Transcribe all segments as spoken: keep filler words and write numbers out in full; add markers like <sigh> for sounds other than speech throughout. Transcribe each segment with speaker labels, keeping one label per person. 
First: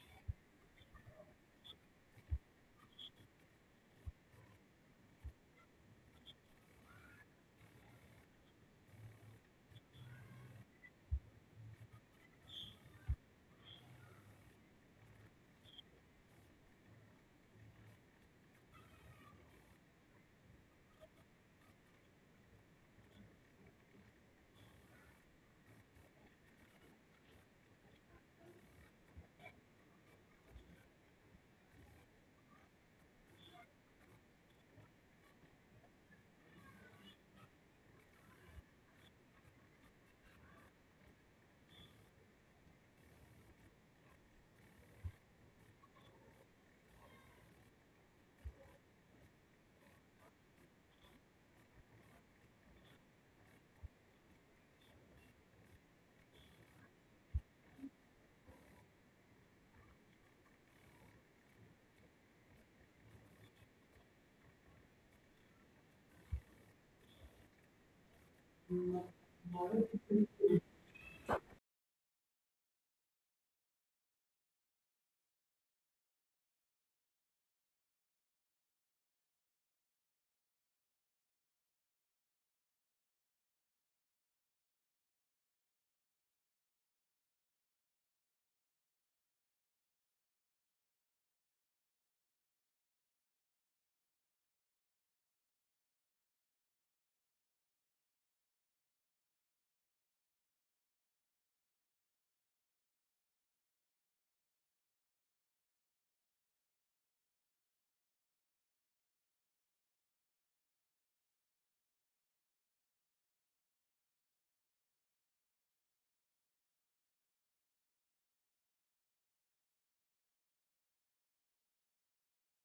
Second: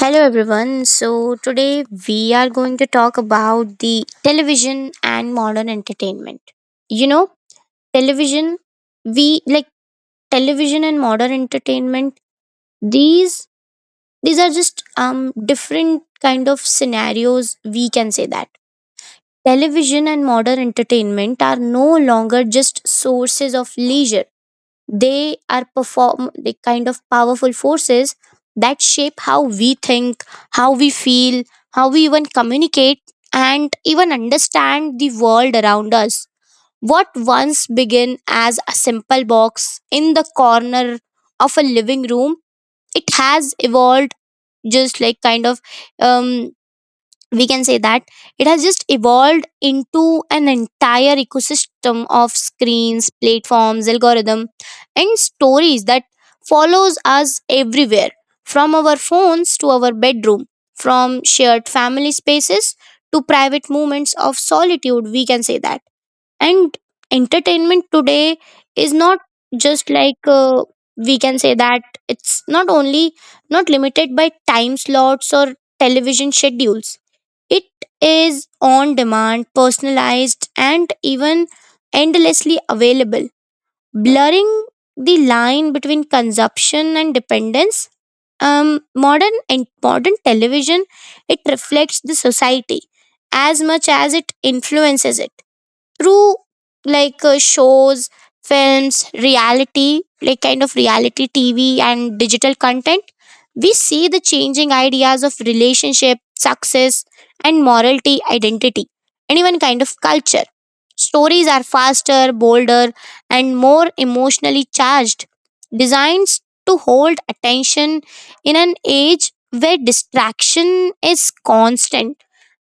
Speaker 1: Hello everyone. So today we are going to talk about the television and modern entertainment. You know, television we like television and modern entertainment, these these are just um different kind of scenarios we can say that. Television and modern entertainment are no longer just sources of leisure. They are perform the kind of powerful forces that shape how we think, how we feel, how we even communicate, and even understand the world around us. What once began as a simple box in the corner of a living room, it has evolved just like kind of um, we can say that it has just evolved into an entire ecosystem of screens, platforms, algorithm, and stories that follows us everywhere, from our phones to our bedroom, from shared family spaces to private moments of solitude we can say that. And entertainment today is not just like uh, we can say that it's not only, not limited by time slots or television schedules. It is on demand, personalized, and even endlessly available, blurring the line between consumption and dependence. Um, modern and modern television, it reflects the society as much as it influences it, through like uh, shows, films, reality, like kind of reality TV, and digital content. We see the changing ideas of relationship, success, and morality, identity, and even kind of culture. Stories are faster, bolder, and more emotionally charged, designs to hold attention in an age where distraction is constant.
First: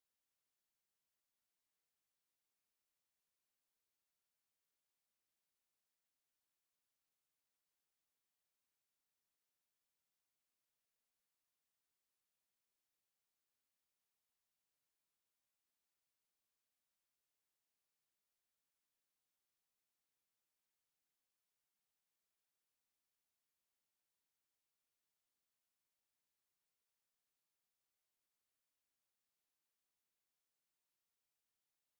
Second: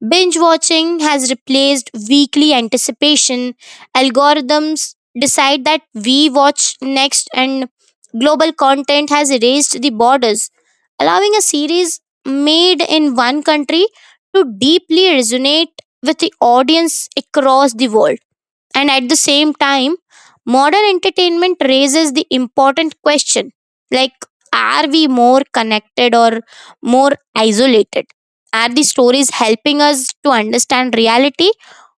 Speaker 1: Binge watching has replaced weekly anticipation. Algorithms decide that we watch next, and global content has erased the borders, allowing a series made in one country to deeply resonate with the audience across the world. And at the same time, modern entertainment raises the important question like, are we more connected or more isolated? Are the stories helping us to understand reality,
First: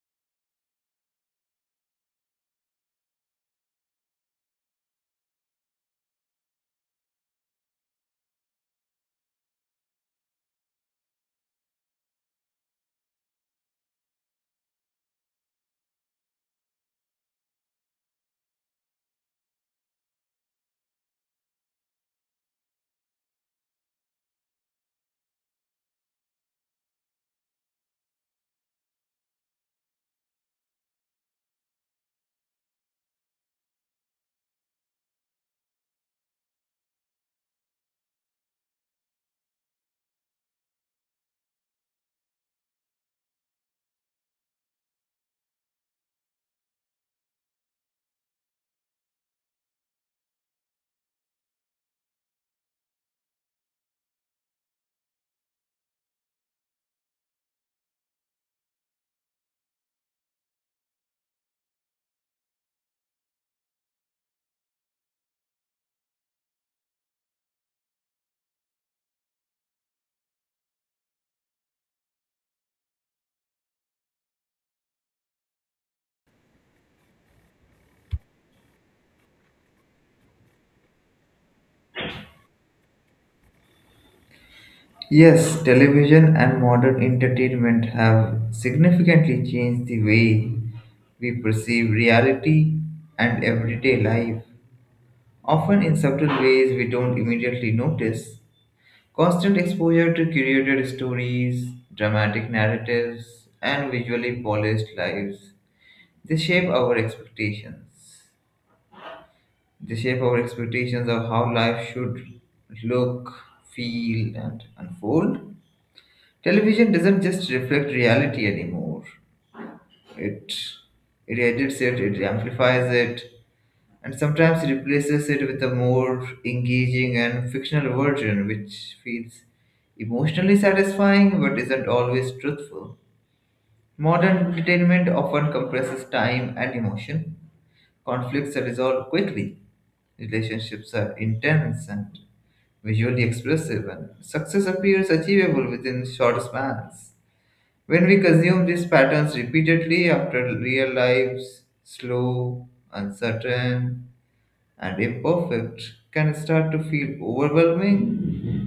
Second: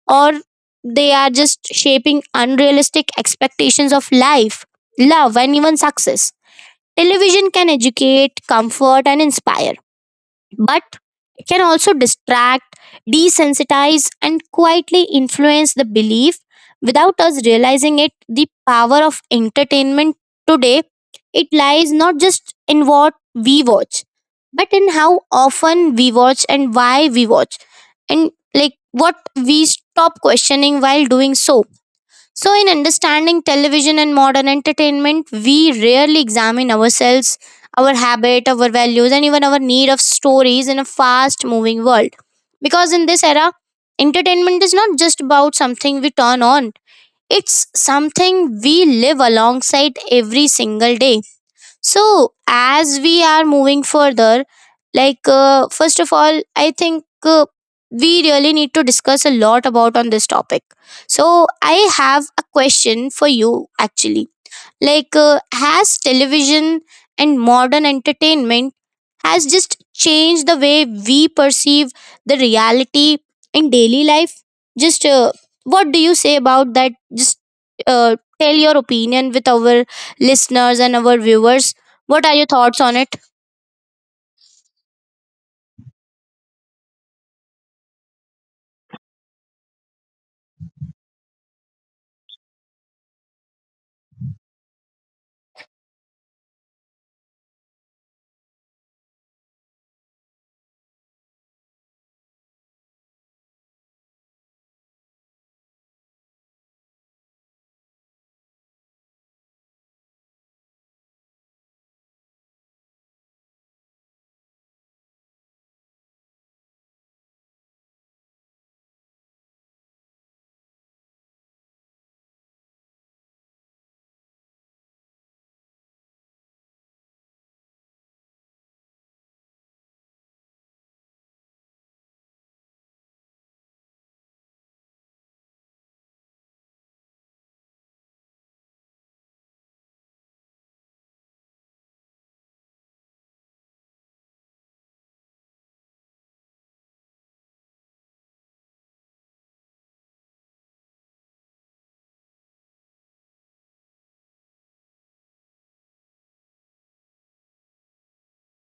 Speaker 1: or they are just shaping unrealistic expectations of life, love, and even success? Television can educate, comfort, and inspire, but it can also distract, desensitize, and quietly influence the belief without us realizing it. The power of entertainment today, it lies not just in what we watch, but in how often we watch and why we watch, and like what we stop questioning while doing so. So, in understanding television and modern entertainment, we rarely examine ourselves, our habit, our values, and even our need of stories in a fast moving world. Because in this era, entertainment is not just about something we turn on, it's something we live alongside every single day. So, as we are moving further, like uh, first of all, I think uh, we really need to discuss a lot about on this topic. So, I have a question for you actually. Like, uh, has television and modern entertainment has just changed the way we perceive the reality in daily life. Just uh, what do you say about that? Just uh, tell your opinion with our listeners and our viewers. What are your thoughts on it?
Speaker 2: Yes, television and modern entertainment have significantly changed the way we perceive reality and everyday life, often in subtle ways we don't immediately notice. Constant exposure to curated stories, dramatic narratives, and visually polished lives, they shape our expectations. They shape our expectations of how life should look, feel, and unfold. Television doesn't just reflect reality anymore. It it edits it, it amplifies it, and sometimes it replaces it with a more engaging and fictional version which feels emotionally satisfying but isn't always truthful. Modern entertainment often compresses time and emotion. Conflicts are resolved quickly, relationships are intense and visually expressive, and success appears achievable within short spans. When we consume these patterns repeatedly after real lives, slow, uncertain, and imperfect, can start to feel overwhelming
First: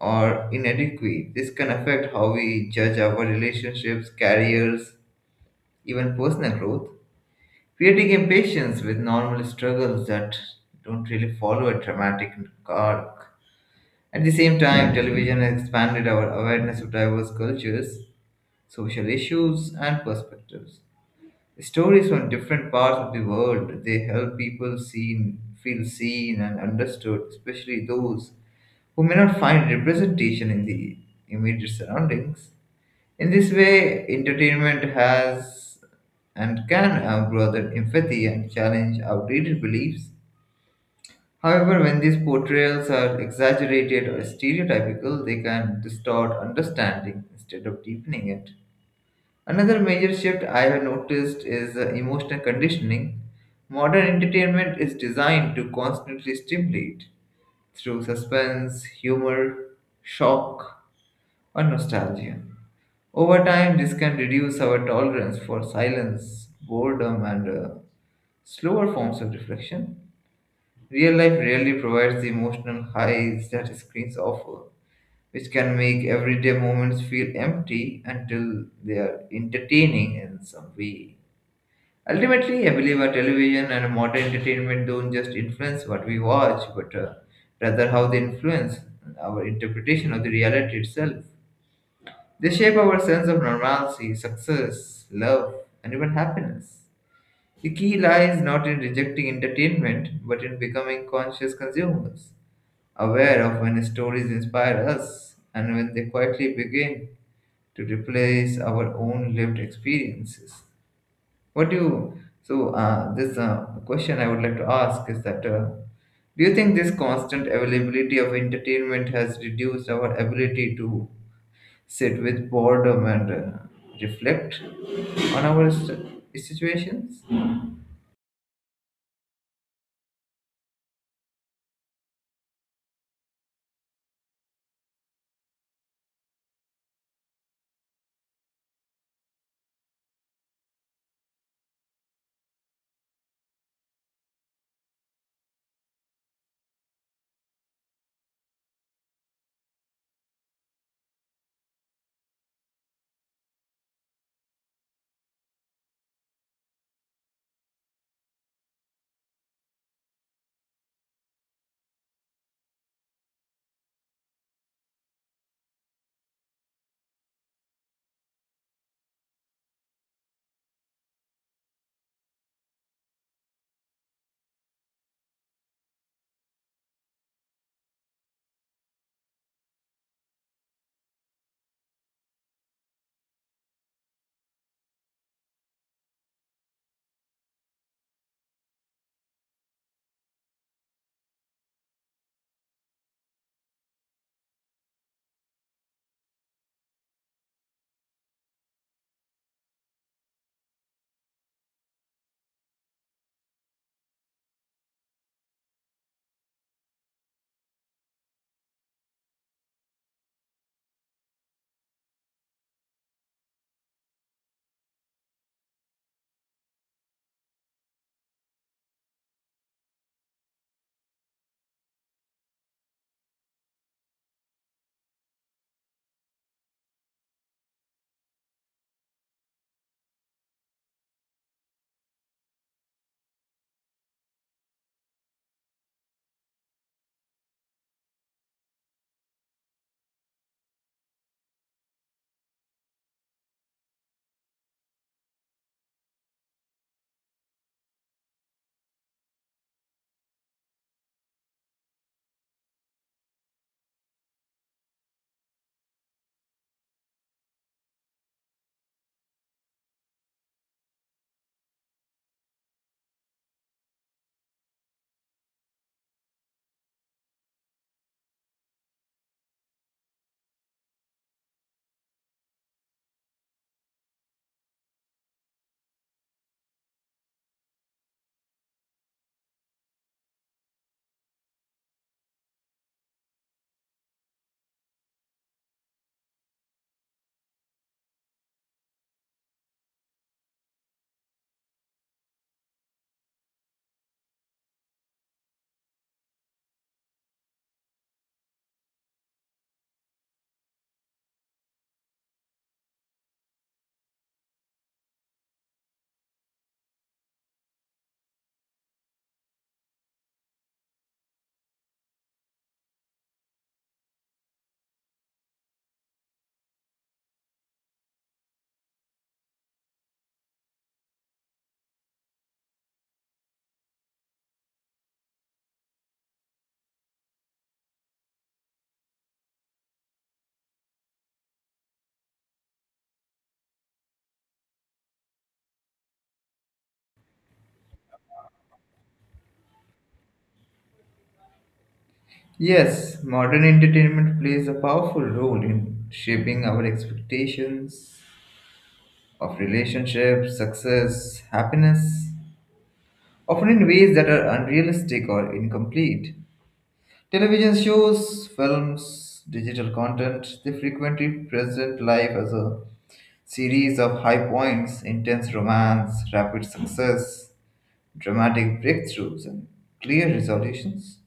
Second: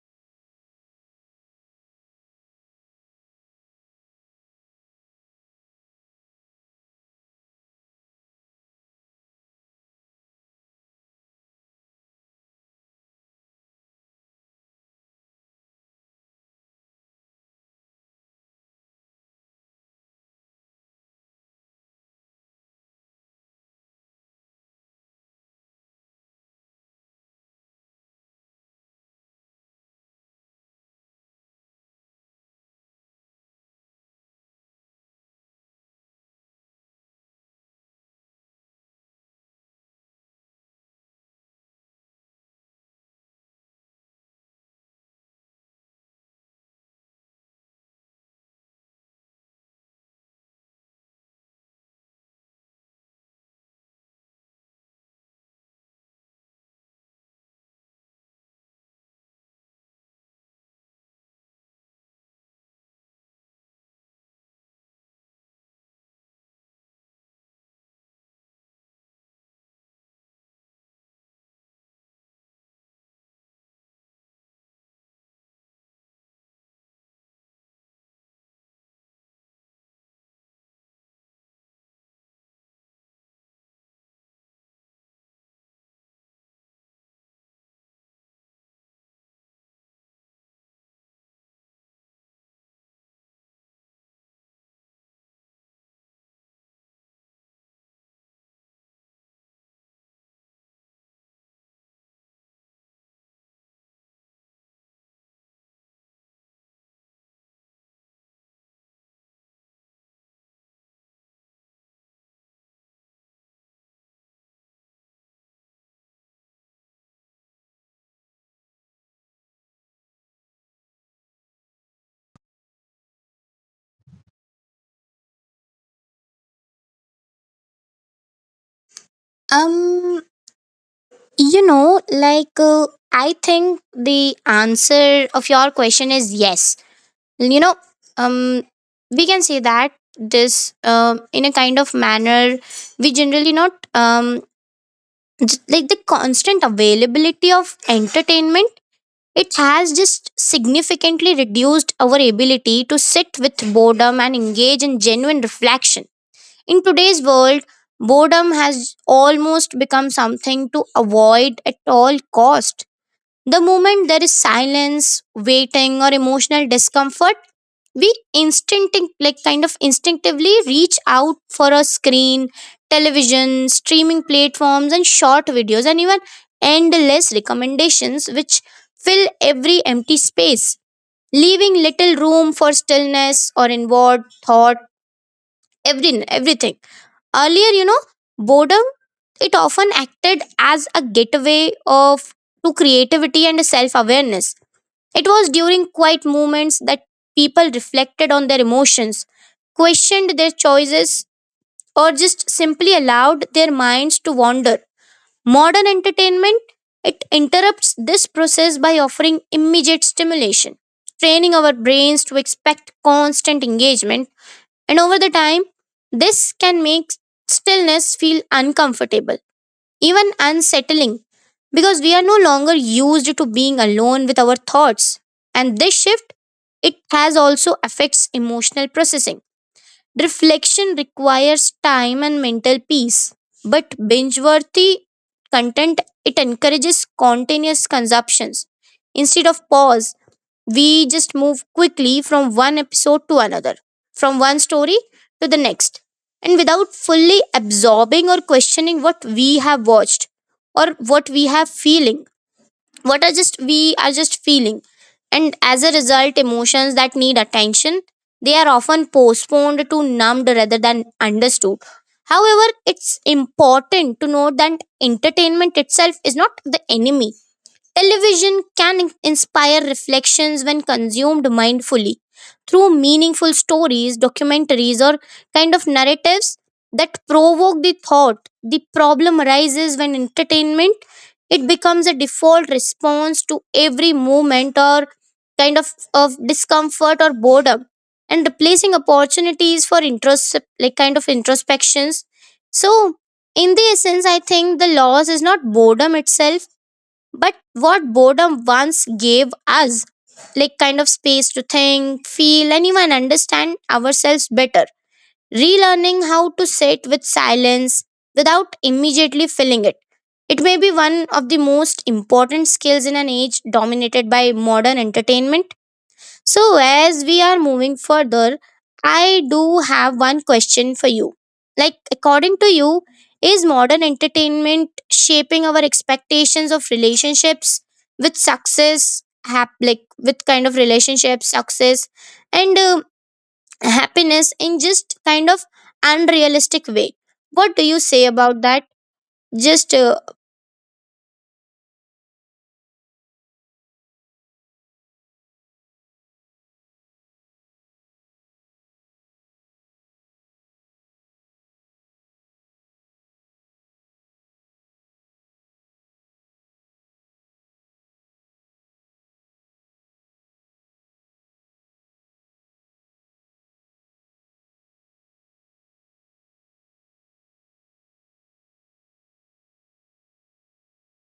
Speaker 2: or inadequate. This can affect how we judge our relationships, careers, even personal growth, creating impatience with normal struggles that don't really follow a dramatic arc. At the same time, television has expanded our awareness of diverse cultures, social issues, and perspectives. Stories from different parts of the world, they help people seen, feel seen and understood, especially those who may not find representation in the immediate surroundings. In this way, entertainment has and can uh, broaden empathy and challenge outdated beliefs. However, when these portrayals are exaggerated or stereotypical, they can distort understanding instead of deepening it. Another major shift I have noticed is uh, emotional conditioning. Modern entertainment is designed to constantly stimulate through suspense, humor, shock, or nostalgia. Over time, this can reduce our tolerance for silence, boredom, and uh, slower forms of reflection. Real life rarely provides the emotional highs that screens offer, which can make everyday moments feel empty until they are entertaining in some way. Ultimately, I believe our television and modern entertainment don't just influence what we watch, but uh, rather how they influence our interpretation of the reality itself. They shape our sense of normalcy, success, love, and even happiness. The key lies not in rejecting entertainment, but in becoming conscious consumers, aware of when stories inspire us and when they quietly begin to replace our own lived experiences. What do you, so uh, this uh, question I would like to ask is that uh, do you think this constant availability of entertainment has reduced our ability to sit with boredom and uh, reflect on our st- situations?
Speaker 1: Um, you know, like uh, I think the answer of your question is yes. You know, um, we can say that this um in a kind of manner we generally not um j- like the constant availability of entertainment, it has just significantly reduced our ability to sit with boredom and engage in genuine reflection. In today's world, boredom has almost become something to avoid at all cost. The moment there is silence, waiting, or emotional discomfort, we instinctive like kind of instinctively reach out for a screen, television, streaming platforms, and short videos, and even endless recommendations which fill every empty space, leaving little room for stillness or inward thought. Every everything earlier, you know, boredom, it often acted as a gateway of to creativity and self awareness. It was during quiet moments that people reflected on their emotions, questioned their choices, or just simply allowed their minds to wander. Modern entertainment, it interrupts this process by offering immediate stimulation, training our brains to expect constant engagement, and over the time this can make stillness feel uncomfortable, even unsettling, because we are no longer used to being alone with our thoughts. And this shift, it has also affects emotional processing. Reflection requires time and mental peace, but binge worthy content, it encourages continuous consumptions. Instead of pause, we just move quickly from one episode to another, from one story to the next, and without fully absorbing or questioning what we have watched, or what we have feeling, what are just we are just feeling and as a result, emotions that need attention, they are often postponed to numbed rather than understood. However, it's important to note that entertainment itself is not the enemy. Television can inspire reflections when consumed mindfully, through meaningful stories, documentaries, or kind of narratives that provoke the thought. The problem arises when entertainment it becomes a default response to every moment or kind of, of discomfort or boredom, and replacing opportunities for intros like kind of introspections. So, in the essence, I think the loss is not boredom itself, but what boredom once gave us, like kind of space to think, feel, and even understand ourselves better. Relearning how to sit with silence without immediately filling it, it may be one of the most important skills in an age dominated by modern entertainment. So, as we are moving further, I do have one question for you. Like, according to you, is modern entertainment shaping our expectations of relationships with success, hap- like with kind of relationships, success, and uh, happiness in just kind of unrealistic way? What do you say about that? Just uh,
Speaker 2: Yes, modern entertainment plays a powerful role in shaping our expectations of relationships, success, happiness, often in ways that are unrealistic or incomplete. Television shows, films, digital content, they frequently present life as a series of high points, intense romance, rapid success, dramatic breakthroughs, and clear resolutions.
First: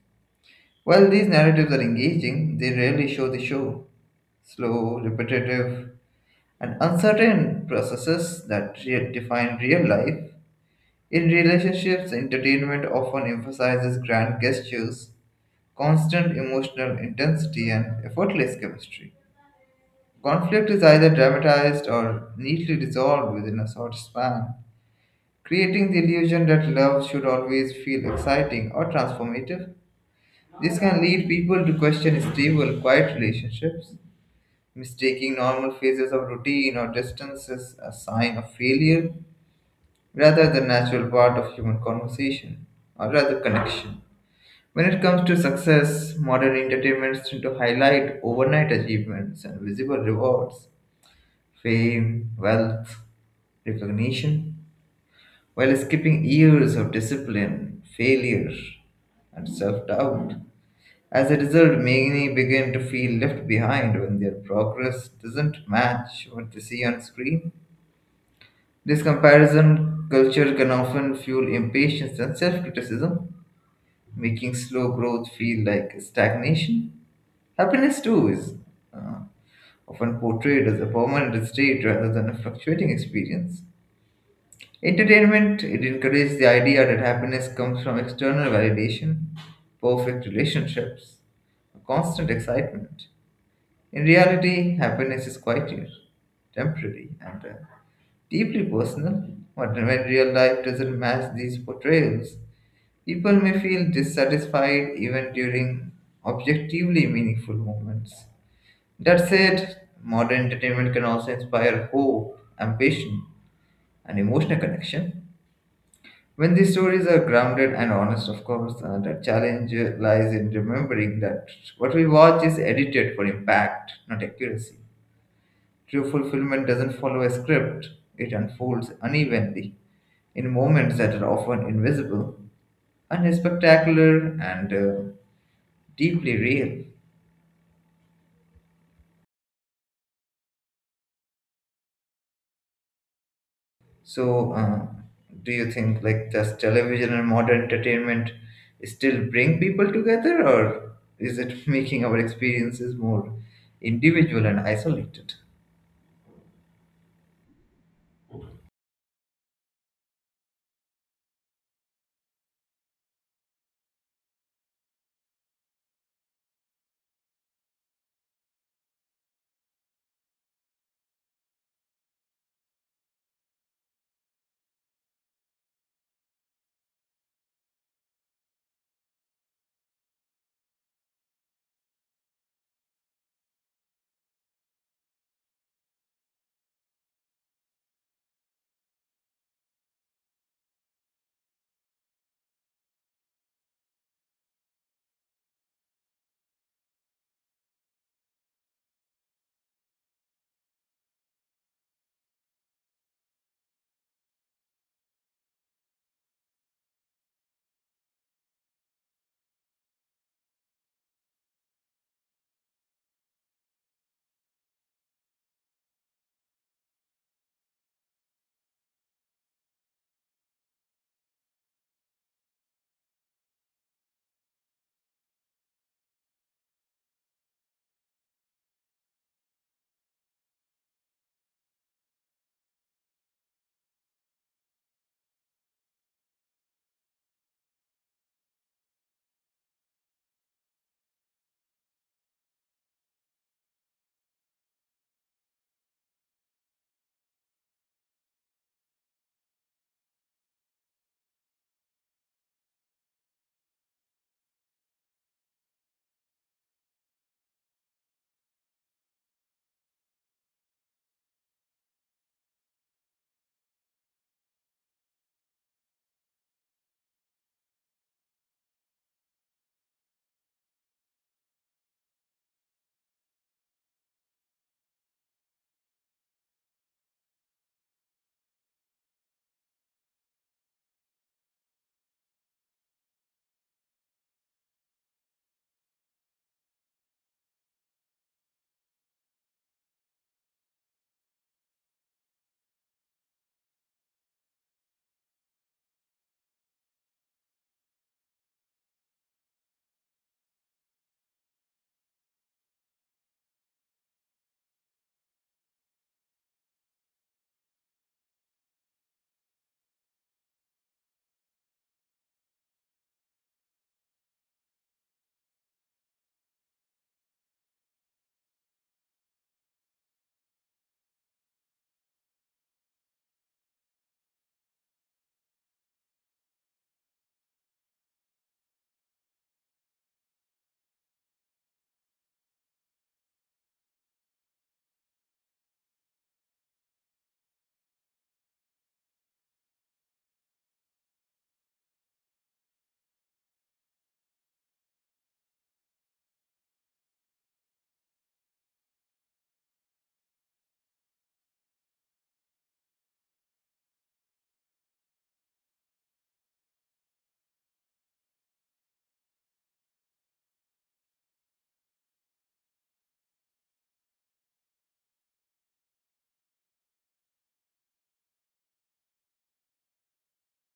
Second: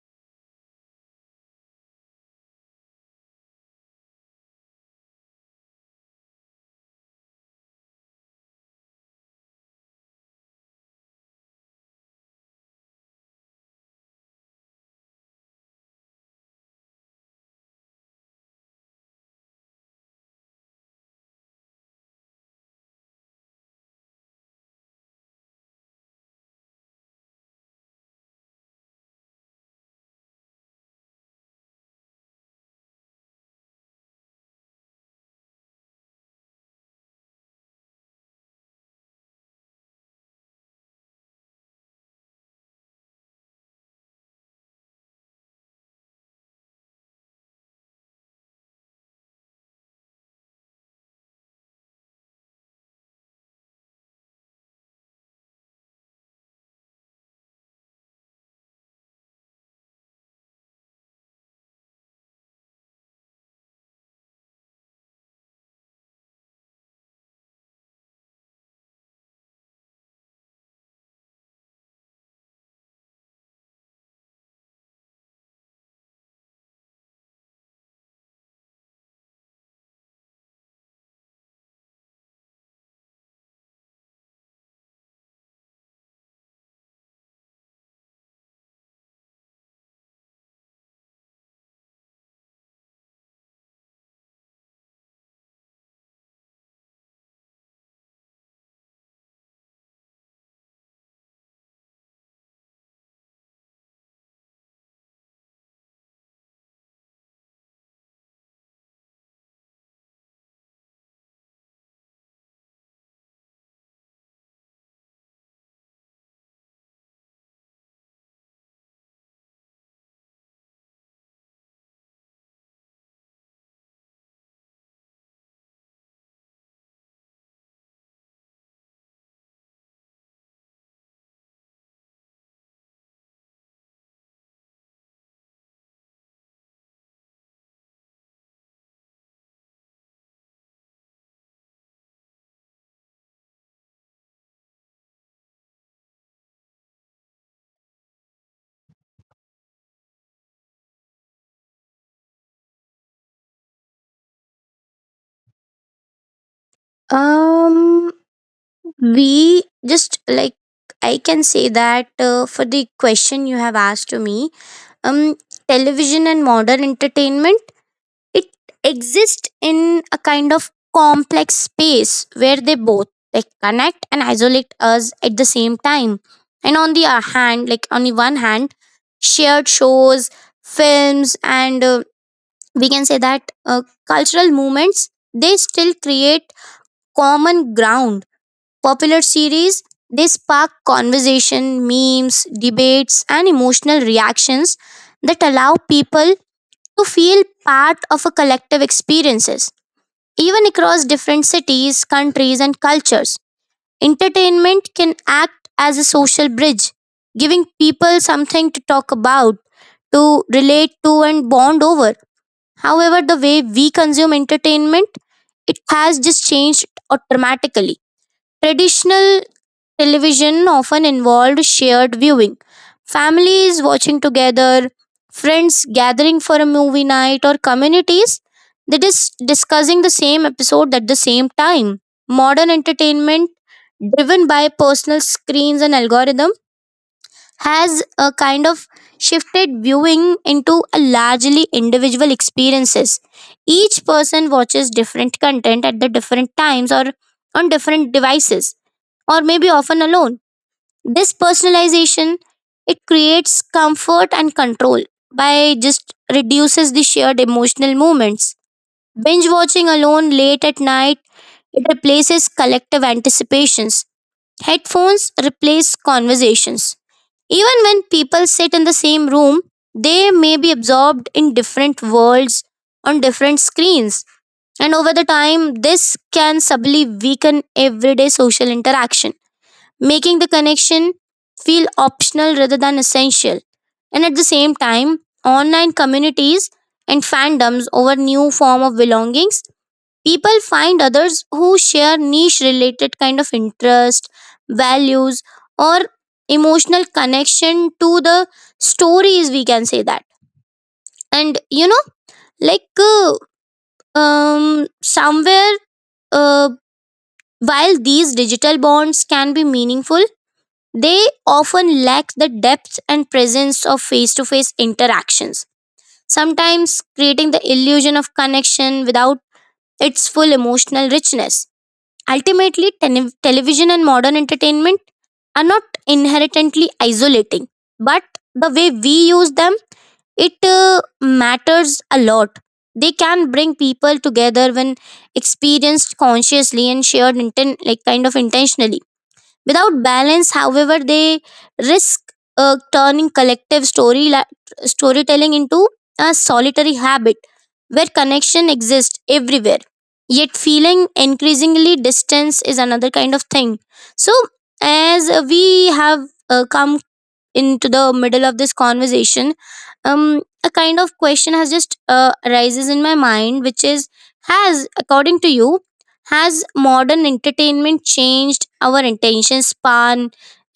Speaker 2: While these narratives are engaging, they rarely show the show. Slow, repetitive, and uncertain processes that re- define real life. In relationships, entertainment often emphasizes grand gestures, constant emotional intensity, and effortless chemistry. Conflict is either dramatized or neatly dissolved within a short span, creating the illusion that love should always feel exciting or transformative. This can lead people to question stable, quiet relationships, mistaking normal phases of routine or distance as a sign of failure rather than natural part of human conversation or rather connection. When it comes to success, modern entertainments tend to highlight overnight achievements and visible rewards, fame, wealth, recognition, while skipping years of discipline, failure, and self doubt. As a result, many begin to feel left behind when their progress doesn't match what they see on screen. This comparison culture can often fuel impatience and self criticism, making slow growth feel like stagnation. Happiness, too, is uh, often portrayed as a permanent state rather than a fluctuating experience. Entertainment, it encourages the idea that happiness comes from external validation, perfect relationships, constant excitement. In reality, happiness is quieter, temporary, and uh, deeply personal. But when real life doesn't match these portrayals, people may feel dissatisfied even during objectively meaningful moments. That said, modern entertainment can also inspire hope, ambition, and emotional connection. When these stories are grounded and honest, of course, uh, the challenge lies in remembering that what we watch is edited for impact, not accuracy. True fulfillment doesn't follow a script, it unfolds unevenly in moments that are often invisible, unspectacular, and uh, deeply real. So, uh, do you think like does television and modern entertainment still bring people together, or is it <laughs> making our experiences more individual and isolated?
Speaker 1: um, we just like I can say that uh, for the question you have asked to me, um, television and modern entertainment, it exists in a kind of complex space where they both like connect and isolate us at the same time. And on the uh, hand, like On the one hand, shared shows, films, and uh, we can say that uh, cultural movements, they still create common ground. Popular series, they spark conversation, memes, debates, and emotional reactions that allow people to feel part of a collective experiences, even across different cities, countries, and cultures. Entertainment can act as a social bridge, giving people something to talk about, to relate to, and bond over. However, the way we consume entertainment, it has just changed uh, dramatically. Traditional television often involved shared viewing, families watching together, friends gathering for a movie night, or communities that is discussing the same episode at the same time. Modern entertainment, driven by personal screens and algorithm, has a kind of shifted viewing into a largely individual experiences. Each person watches different content at the different times or on different devices, or maybe often alone. This personalization, it creates comfort and control by just reduces the shared emotional moments. Binge watching alone late at night, it replaces collective anticipations. Headphones replace conversations. Even when people sit in the same room, they may be absorbed in different worlds on different screens. And over the time, this can subtly weaken everyday social interaction, making the connection feel optional rather than essential. And at the same time, online communities and fandoms over new form of belongings, people find others who share niche related kind of interest, values, or emotional connection to the stories, we can say that. And you know, like uh, um, somewhere, uh, while these digital bonds can be meaningful, they often lack the depth and presence of face to face interactions, sometimes creating the illusion of connection without its full emotional richness. Ultimately, tene- television and modern entertainment are not inherently isolating, but the way we use them, it uh, matters a lot. They can bring people together when experienced consciously and shared inten- like kind of intentionally. Without balance, however, they risk uh, turning collective story la- storytelling into a solitary habit where connection exists everywhere. Yet, feeling increasingly distance is another kind of thing. So, as uh, we have uh, come into the middle of this conversation, um a kind of question has just uh, arises in my mind, which is, has according to you, has modern entertainment changed our attention span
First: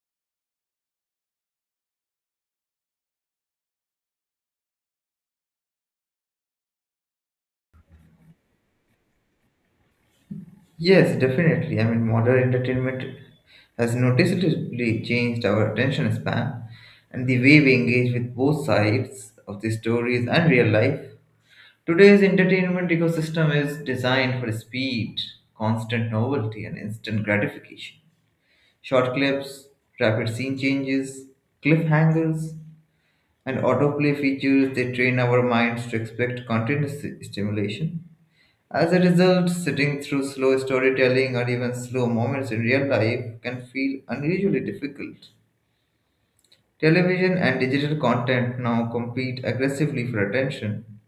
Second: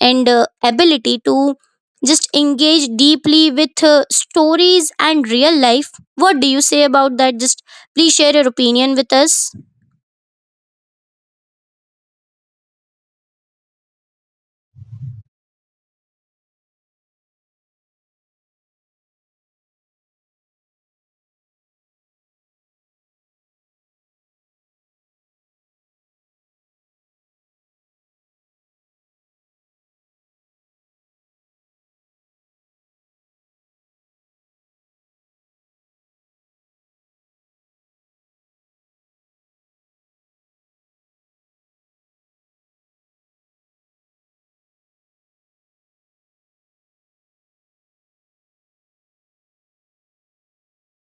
Speaker 1: and uh, ability to just engage deeply with uh, stories and real life? What do you say about that? Just please share your opinion with us.
Speaker 2: Yes, definitely. I mean, modern entertainment has noticeably changed our attention span and the way we engage with both sides of the stories and real life. Today's entertainment ecosystem is designed for speed, constant novelty, and instant gratification. Short clips, rapid scene changes, cliffhangers, and autoplay features they train our minds to expect continuous st- stimulation. As a result, sitting through slow storytelling or even slow moments in real life can feel unusually difficult. Television and digital content now compete aggressively for attention.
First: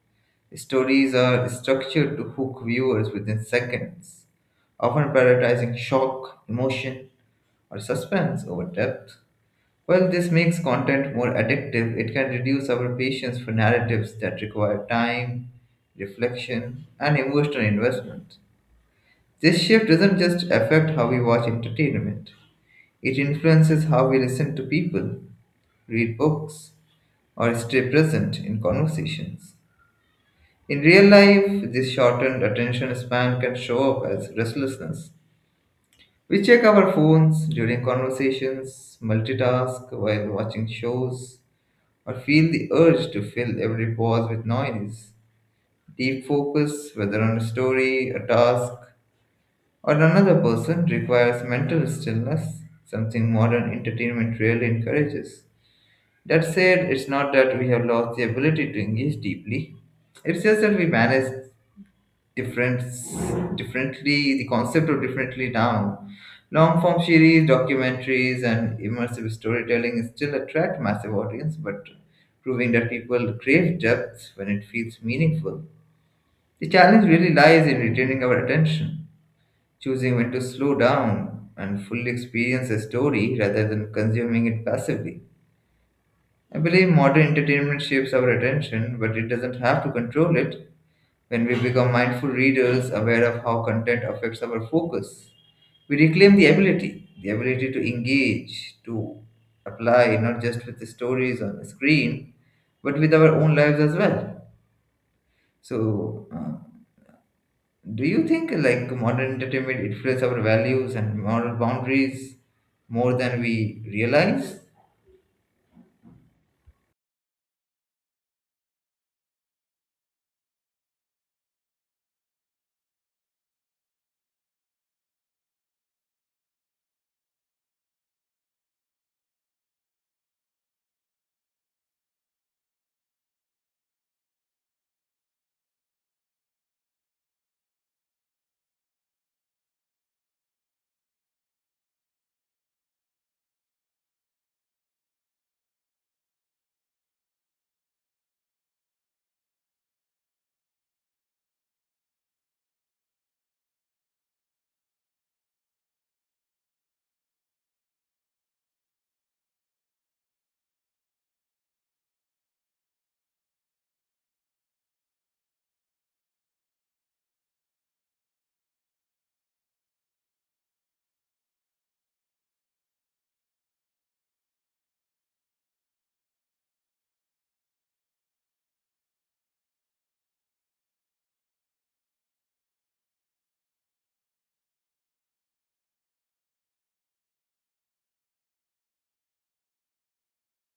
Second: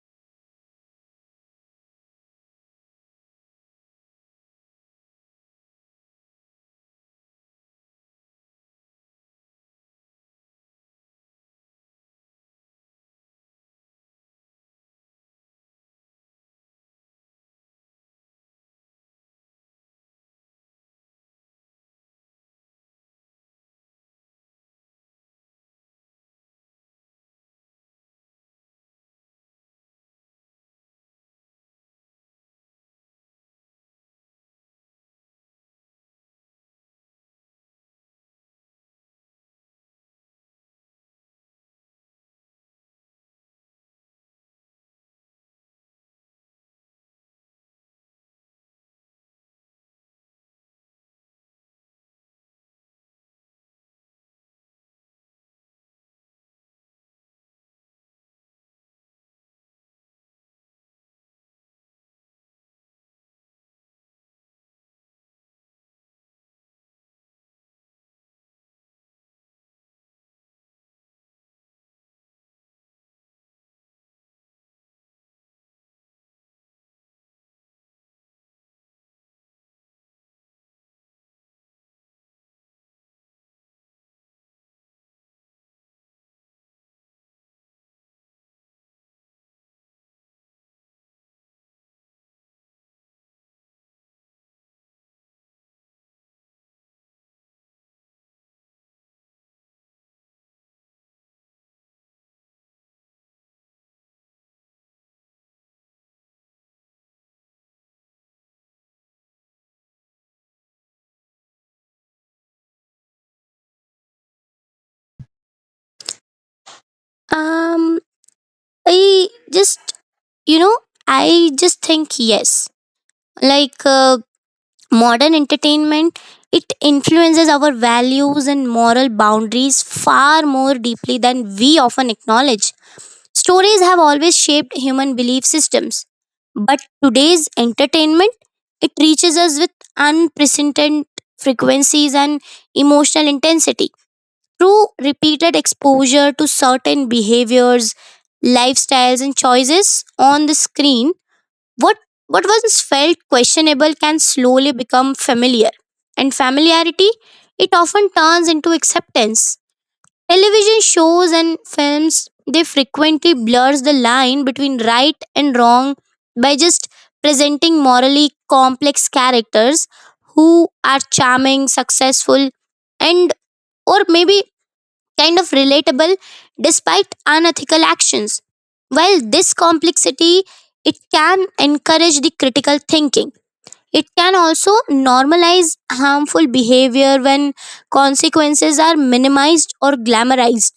Speaker 2: Stories are structured to hook viewers within seconds, often prioritizing shock, emotion, or suspense over depth. While this makes content more addictive, it can reduce our patience for narratives that require time, reflection, and emotional investment. This shift doesn't just affect how we watch entertainment, it influences how we listen to people, read books, or stay present in conversations. In real life, this shortened attention span can show up as restlessness. We check our phones during conversations, multitask while watching shows, or feel the urge to fill every pause with noise. Deep focus, whether on a story, a task, or another person, requires mental stillness, something modern entertainment really encourages. That said, it's not that we have lost the ability to engage deeply. It's just that we manage difference differently. The concept of differently now, long form series, documentaries, and immersive storytelling still attract massive audience, but proving that people crave depth when it feels meaningful. The challenge really lies in retaining our attention, choosing when to slow down and fully experience a story rather than consuming it passively. I believe modern entertainment shapes our attention, but it doesn't have to control it. When we become mindful readers, aware of how content affects our focus, we reclaim the ability, the ability to engage, to apply, not just with the stories on the screen, but with our own lives as well. So, uh, do you think like modern entertainment influences our values and moral boundaries more than we realize?
Speaker 1: Um i just you know i just think yes. like uh, modern entertainment, it influences our values and moral boundaries far more deeply than we often acknowledge. Stories have always shaped human belief systems, but today's entertainment, it reaches us with unprecedented frequencies and emotional intensity. Through repeated exposure to certain behaviors, lifestyles, and choices on the screen, what what once felt questionable can slowly become familiar, and familiarity, it often turns into acceptance. Television shows and films, they frequently blurs the line between right and wrong by just presenting morally complex characters who are charming, successful, and or maybe kind of relatable despite unethical actions. While this complexity it can encourage the critical thinking. It can also normalize harmful behavior when consequences are minimized or glamorized.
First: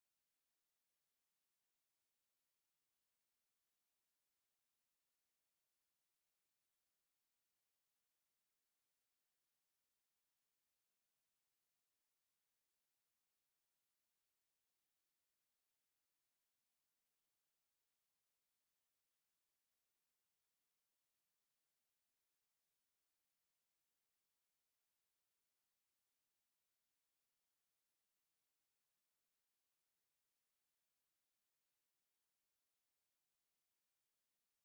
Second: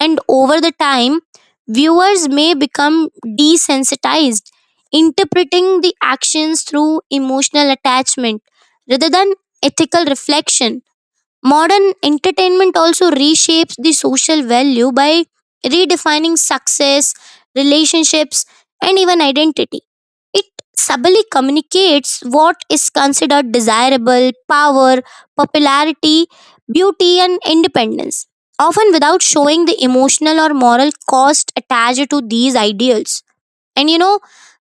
Speaker 1: And over the time, viewers may become desensitized, interpreting the actions through emotional attachment rather than ethical reflection. Modern entertainment also reshapes the social value by redefining success, relationships, and even identity. It Subtly communicates what is considered desirable, power, popularity, beauty, and independence, often without showing the emotional or moral cost attached to these ideals. And you know,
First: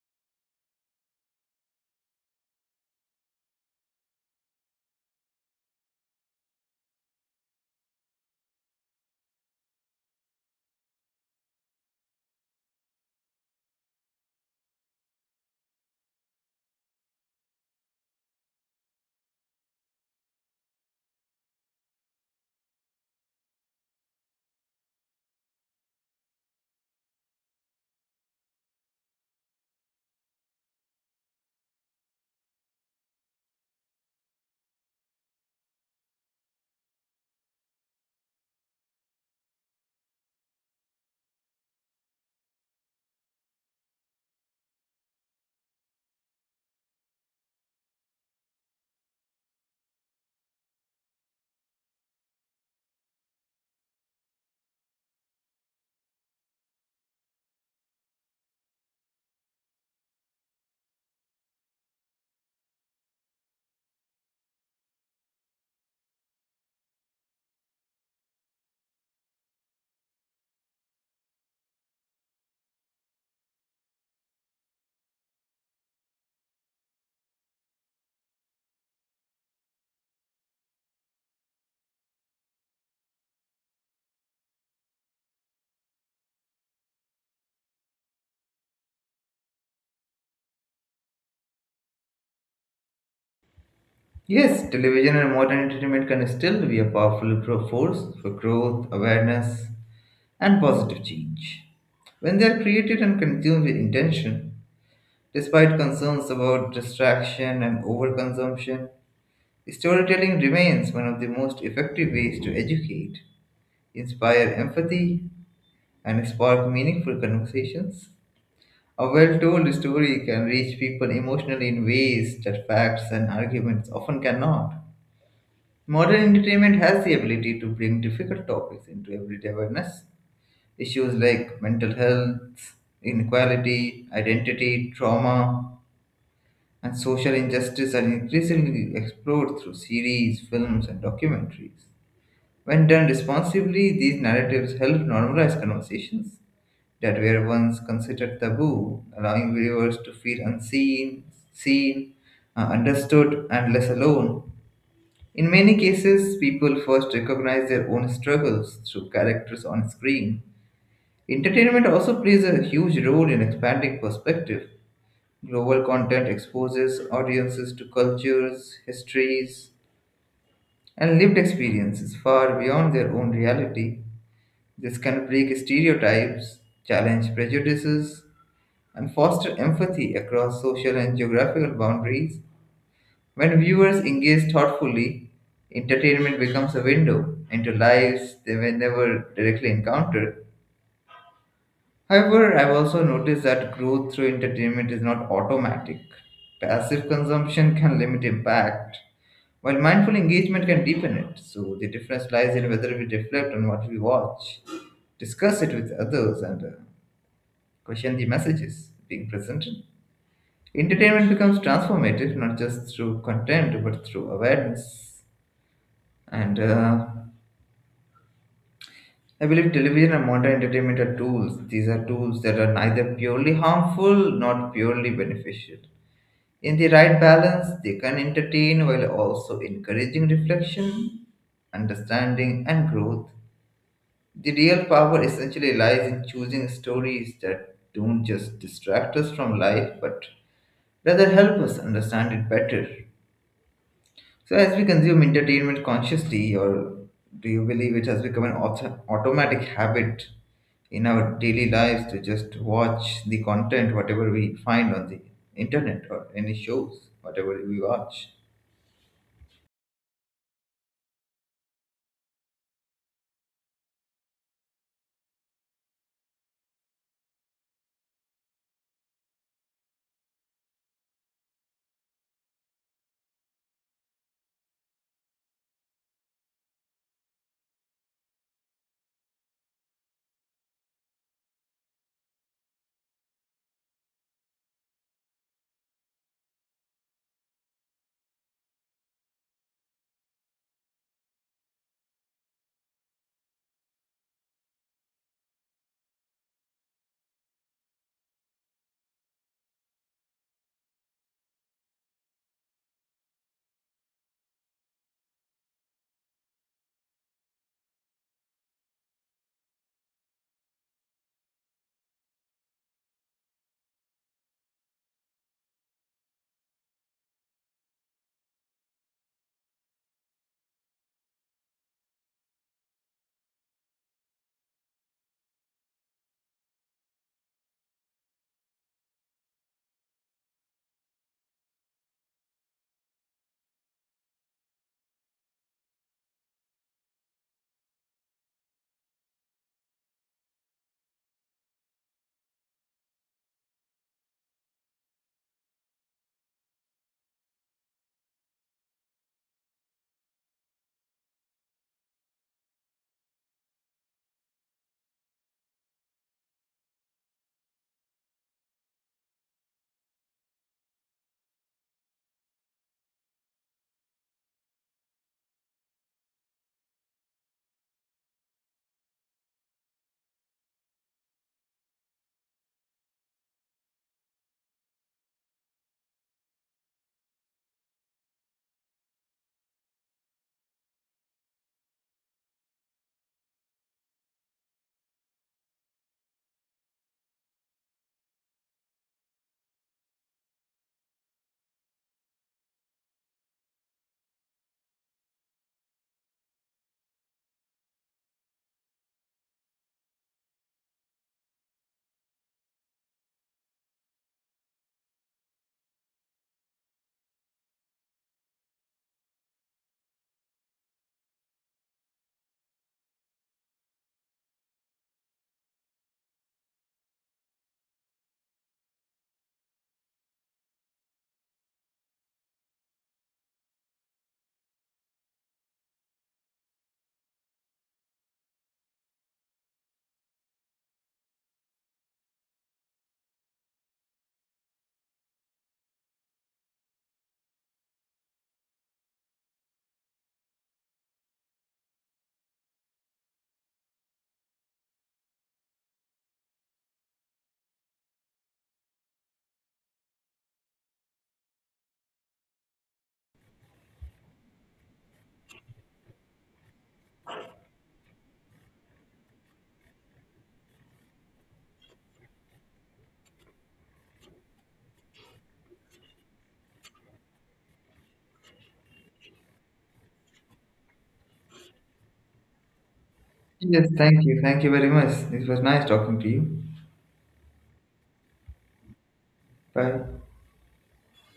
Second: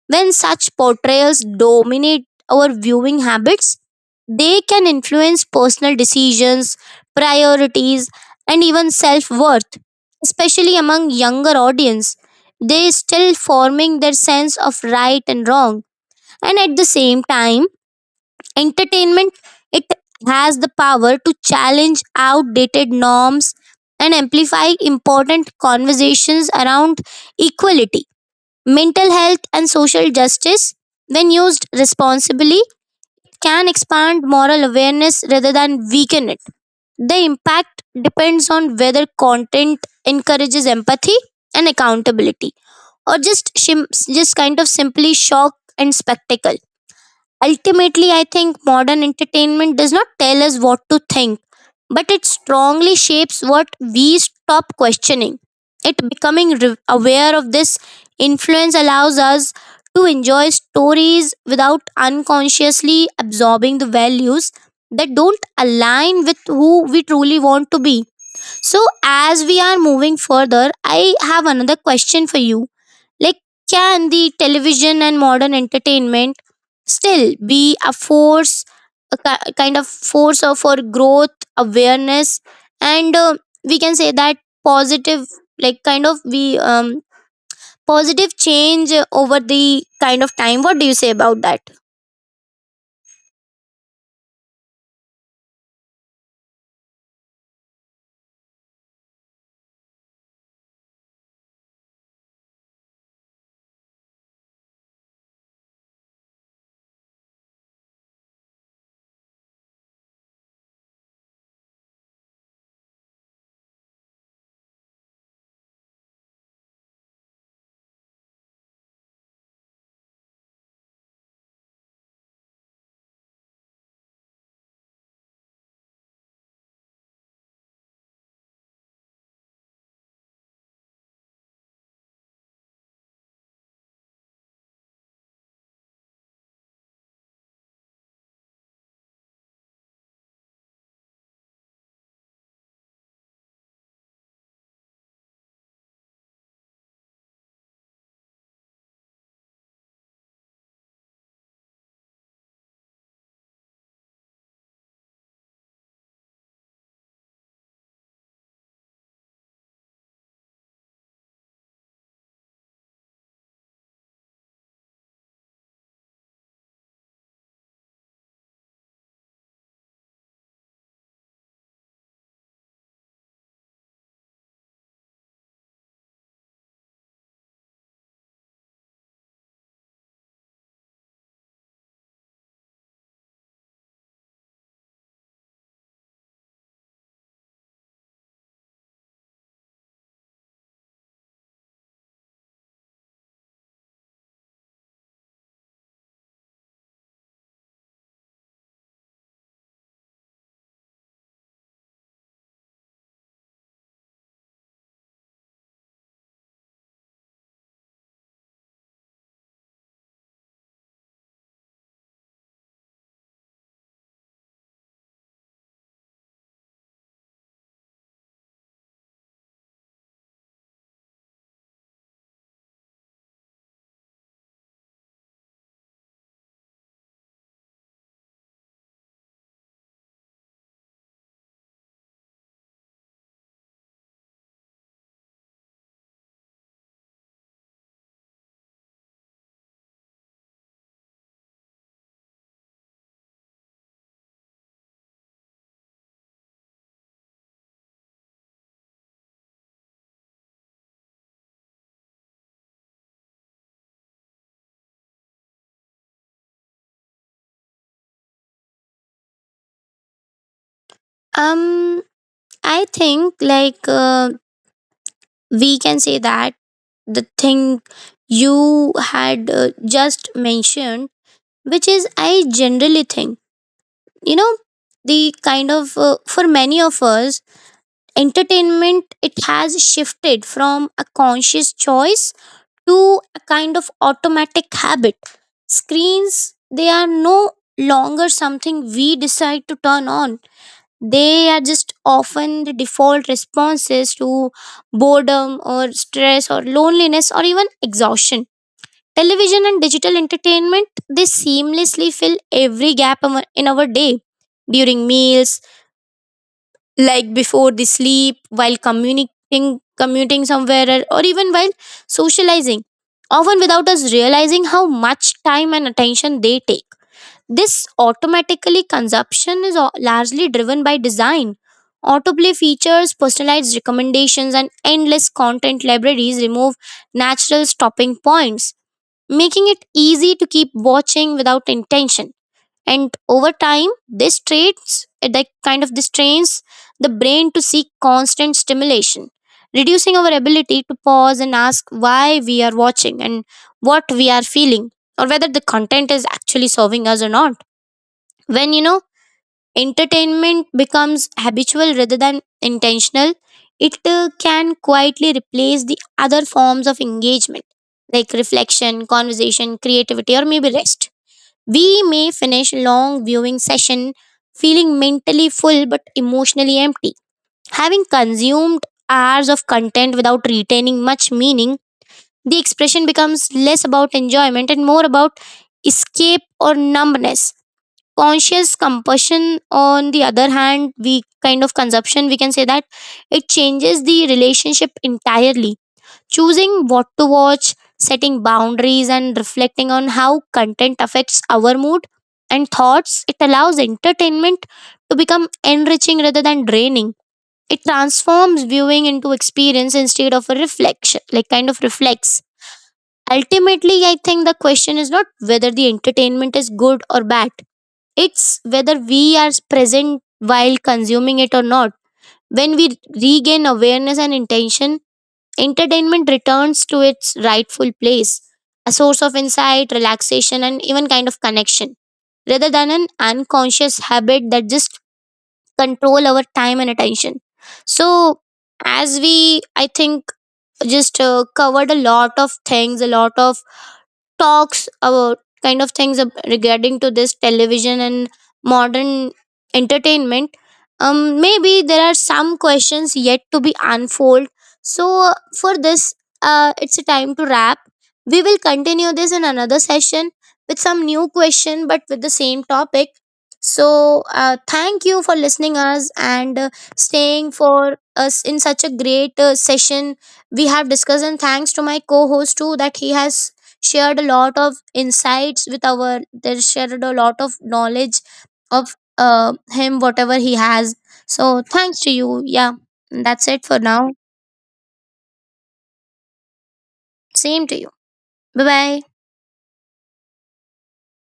Speaker 1: when such portrayals dominate our viewing habits, they can influence personal decisions, priorities, and even self worth, especially among younger audience. They still forming their sense of right and wrong. And at the same time, entertainment it has the power to challenge outdated norms and amplify important conversations around equality, mental health and social justice, when used responsibly, can expand moral awareness rather than weaken it. The impact depends on whether content encourages empathy and accountability or just shim- just kind of simply shock and spectacle. Ultimately, I think modern entertainment does not tell us what to think, but it strongly shapes what we stop questioning. It becoming re- aware of this influence allows us to enjoy stories without unconsciously absorbing the values that don't align with who we truly want to be. So, as we are moving further, I have another question for you, like, can the television and modern entertainment still be a force, a ki- kind of force of for growth, awareness, and uh, we can say that positive, like kind of we um positive change uh, over the kind of time. What do you say about that?
Speaker 2: Yes, television and modern entertainment can still be a powerful pro- force for growth, awareness, and positive change. When they are created and consumed with intention, despite concerns about distraction and overconsumption, storytelling remains one of the most effective ways to educate, inspire empathy, and spark meaningful conversations. A well told story can reach people emotionally in ways that facts and arguments often cannot. Modern entertainment has the ability to bring difficult topics into everyday awareness. Issues like mental health, inequality, identity, trauma, and social injustice are increasingly explored through series, films, and documentaries. When done responsibly, these narratives help normalize conversations that were once considered taboo, allowing viewers to feel unseen, seen, uh, understood, and less alone. In many cases, people first recognize their own struggles through characters on screen. Entertainment also plays a huge role in expanding perspective. Global content exposes audiences to cultures, histories, and lived experiences far beyond their own reality. This can break stereotypes, challenge prejudices, and foster empathy across social and geographical boundaries. When viewers engage thoughtfully, entertainment becomes a window into lives they may never directly encounter. However, I've also noticed that growth through entertainment is not automatic. Passive consumption can limit impact, while mindful engagement can deepen it. So the difference lies in whether we reflect on what we watch, discuss it with others, and uh, question the messages being presented. Entertainment becomes transformative not just through content but through awareness. And uh, I believe television and modern entertainment are tools. These are tools that are neither purely harmful nor purely beneficial. In the right balance, they can entertain while also encouraging reflection, understanding, and growth. The real power essentially lies in choosing stories that don't just distract us from life but rather help us understand it better. So, as we consume entertainment consciously, or do you believe it has become an auto- automatic habit in our daily lives to just watch the content, whatever we find on the internet or any shows, whatever we watch?
Speaker 1: Um, I think like uh, we can say that the thing you had uh, just mentioned, which is I generally think you know the kind of uh, for many of us entertainment it has shifted from a conscious choice to a kind of automatic habit. Screens, they are no longer something we decide to turn on. They are just often the default responses to boredom or stress or loneliness or even exhaustion. Television and digital entertainment, they seamlessly fill every gap among- in our day, during meals, like before the sleep, while communicating, commuting somewhere, or or even while socializing, often without us realizing how much time and attention they take. This automatically consumption is au- largely driven by design. Autoplay features, personalized recommendations, and endless content libraries remove natural stopping points, making it easy to keep watching without intention. And over time, this traits that kind of this trains the brain to seek constant stimulation, reducing our ability to pause and ask why we are watching and what we are feeling, or whether the content is actually serving us or not. When you know entertainment becomes habitual rather than intentional, it uh, can quietly replace the other forms of engagement, like reflection, conversation, creativity, or maybe rest. We may finish long viewing session feeling mentally full but emotionally empty. Having consumed hours of content without retaining much meaning, the expression becomes less about enjoyment and more about escape or numbness. Conscious compulsion, on the other hand, we kind of consumption, we can say that it changes the relationship entirely. Choosing what to watch, setting boundaries, and reflecting on how content affects our mood and thoughts, it allows entertainment to become enriching rather than draining. It transforms viewing into experience instead of a reflection, like kind of reflex. Ultimately, I think the question is not whether the entertainment is good or bad, it's whether we are present while consuming it or not. When we regain awareness and intention, entertainment returns to its rightful place, a source of insight, relaxation, and even kind of connection, rather than an unconscious habit that just control our time and attention. So, as we, I think, just uh, covered a lot of things, a lot of talks about kind of things ab- regarding to this television and modern entertainment. um Maybe there are some questions yet to be unfold. So for this, uh it's a time to wrap. We will continue this in another session with some new question but with the same topic. So uh, thank you for listening us and uh, staying for us in such a great uh, session we have discussed. And thanks to my co-host too, that he has shared a lot of insights with our, they shared a lot of knowledge of uh, him whatever he has. So thanks to you. Yeah, that's it for
Speaker 2: Yes,
Speaker 1: now.
Speaker 2: thank you. Thank you very much. It was nice talking to you.
Speaker 1: Same to you. Bye bye.
Speaker 2: Bye.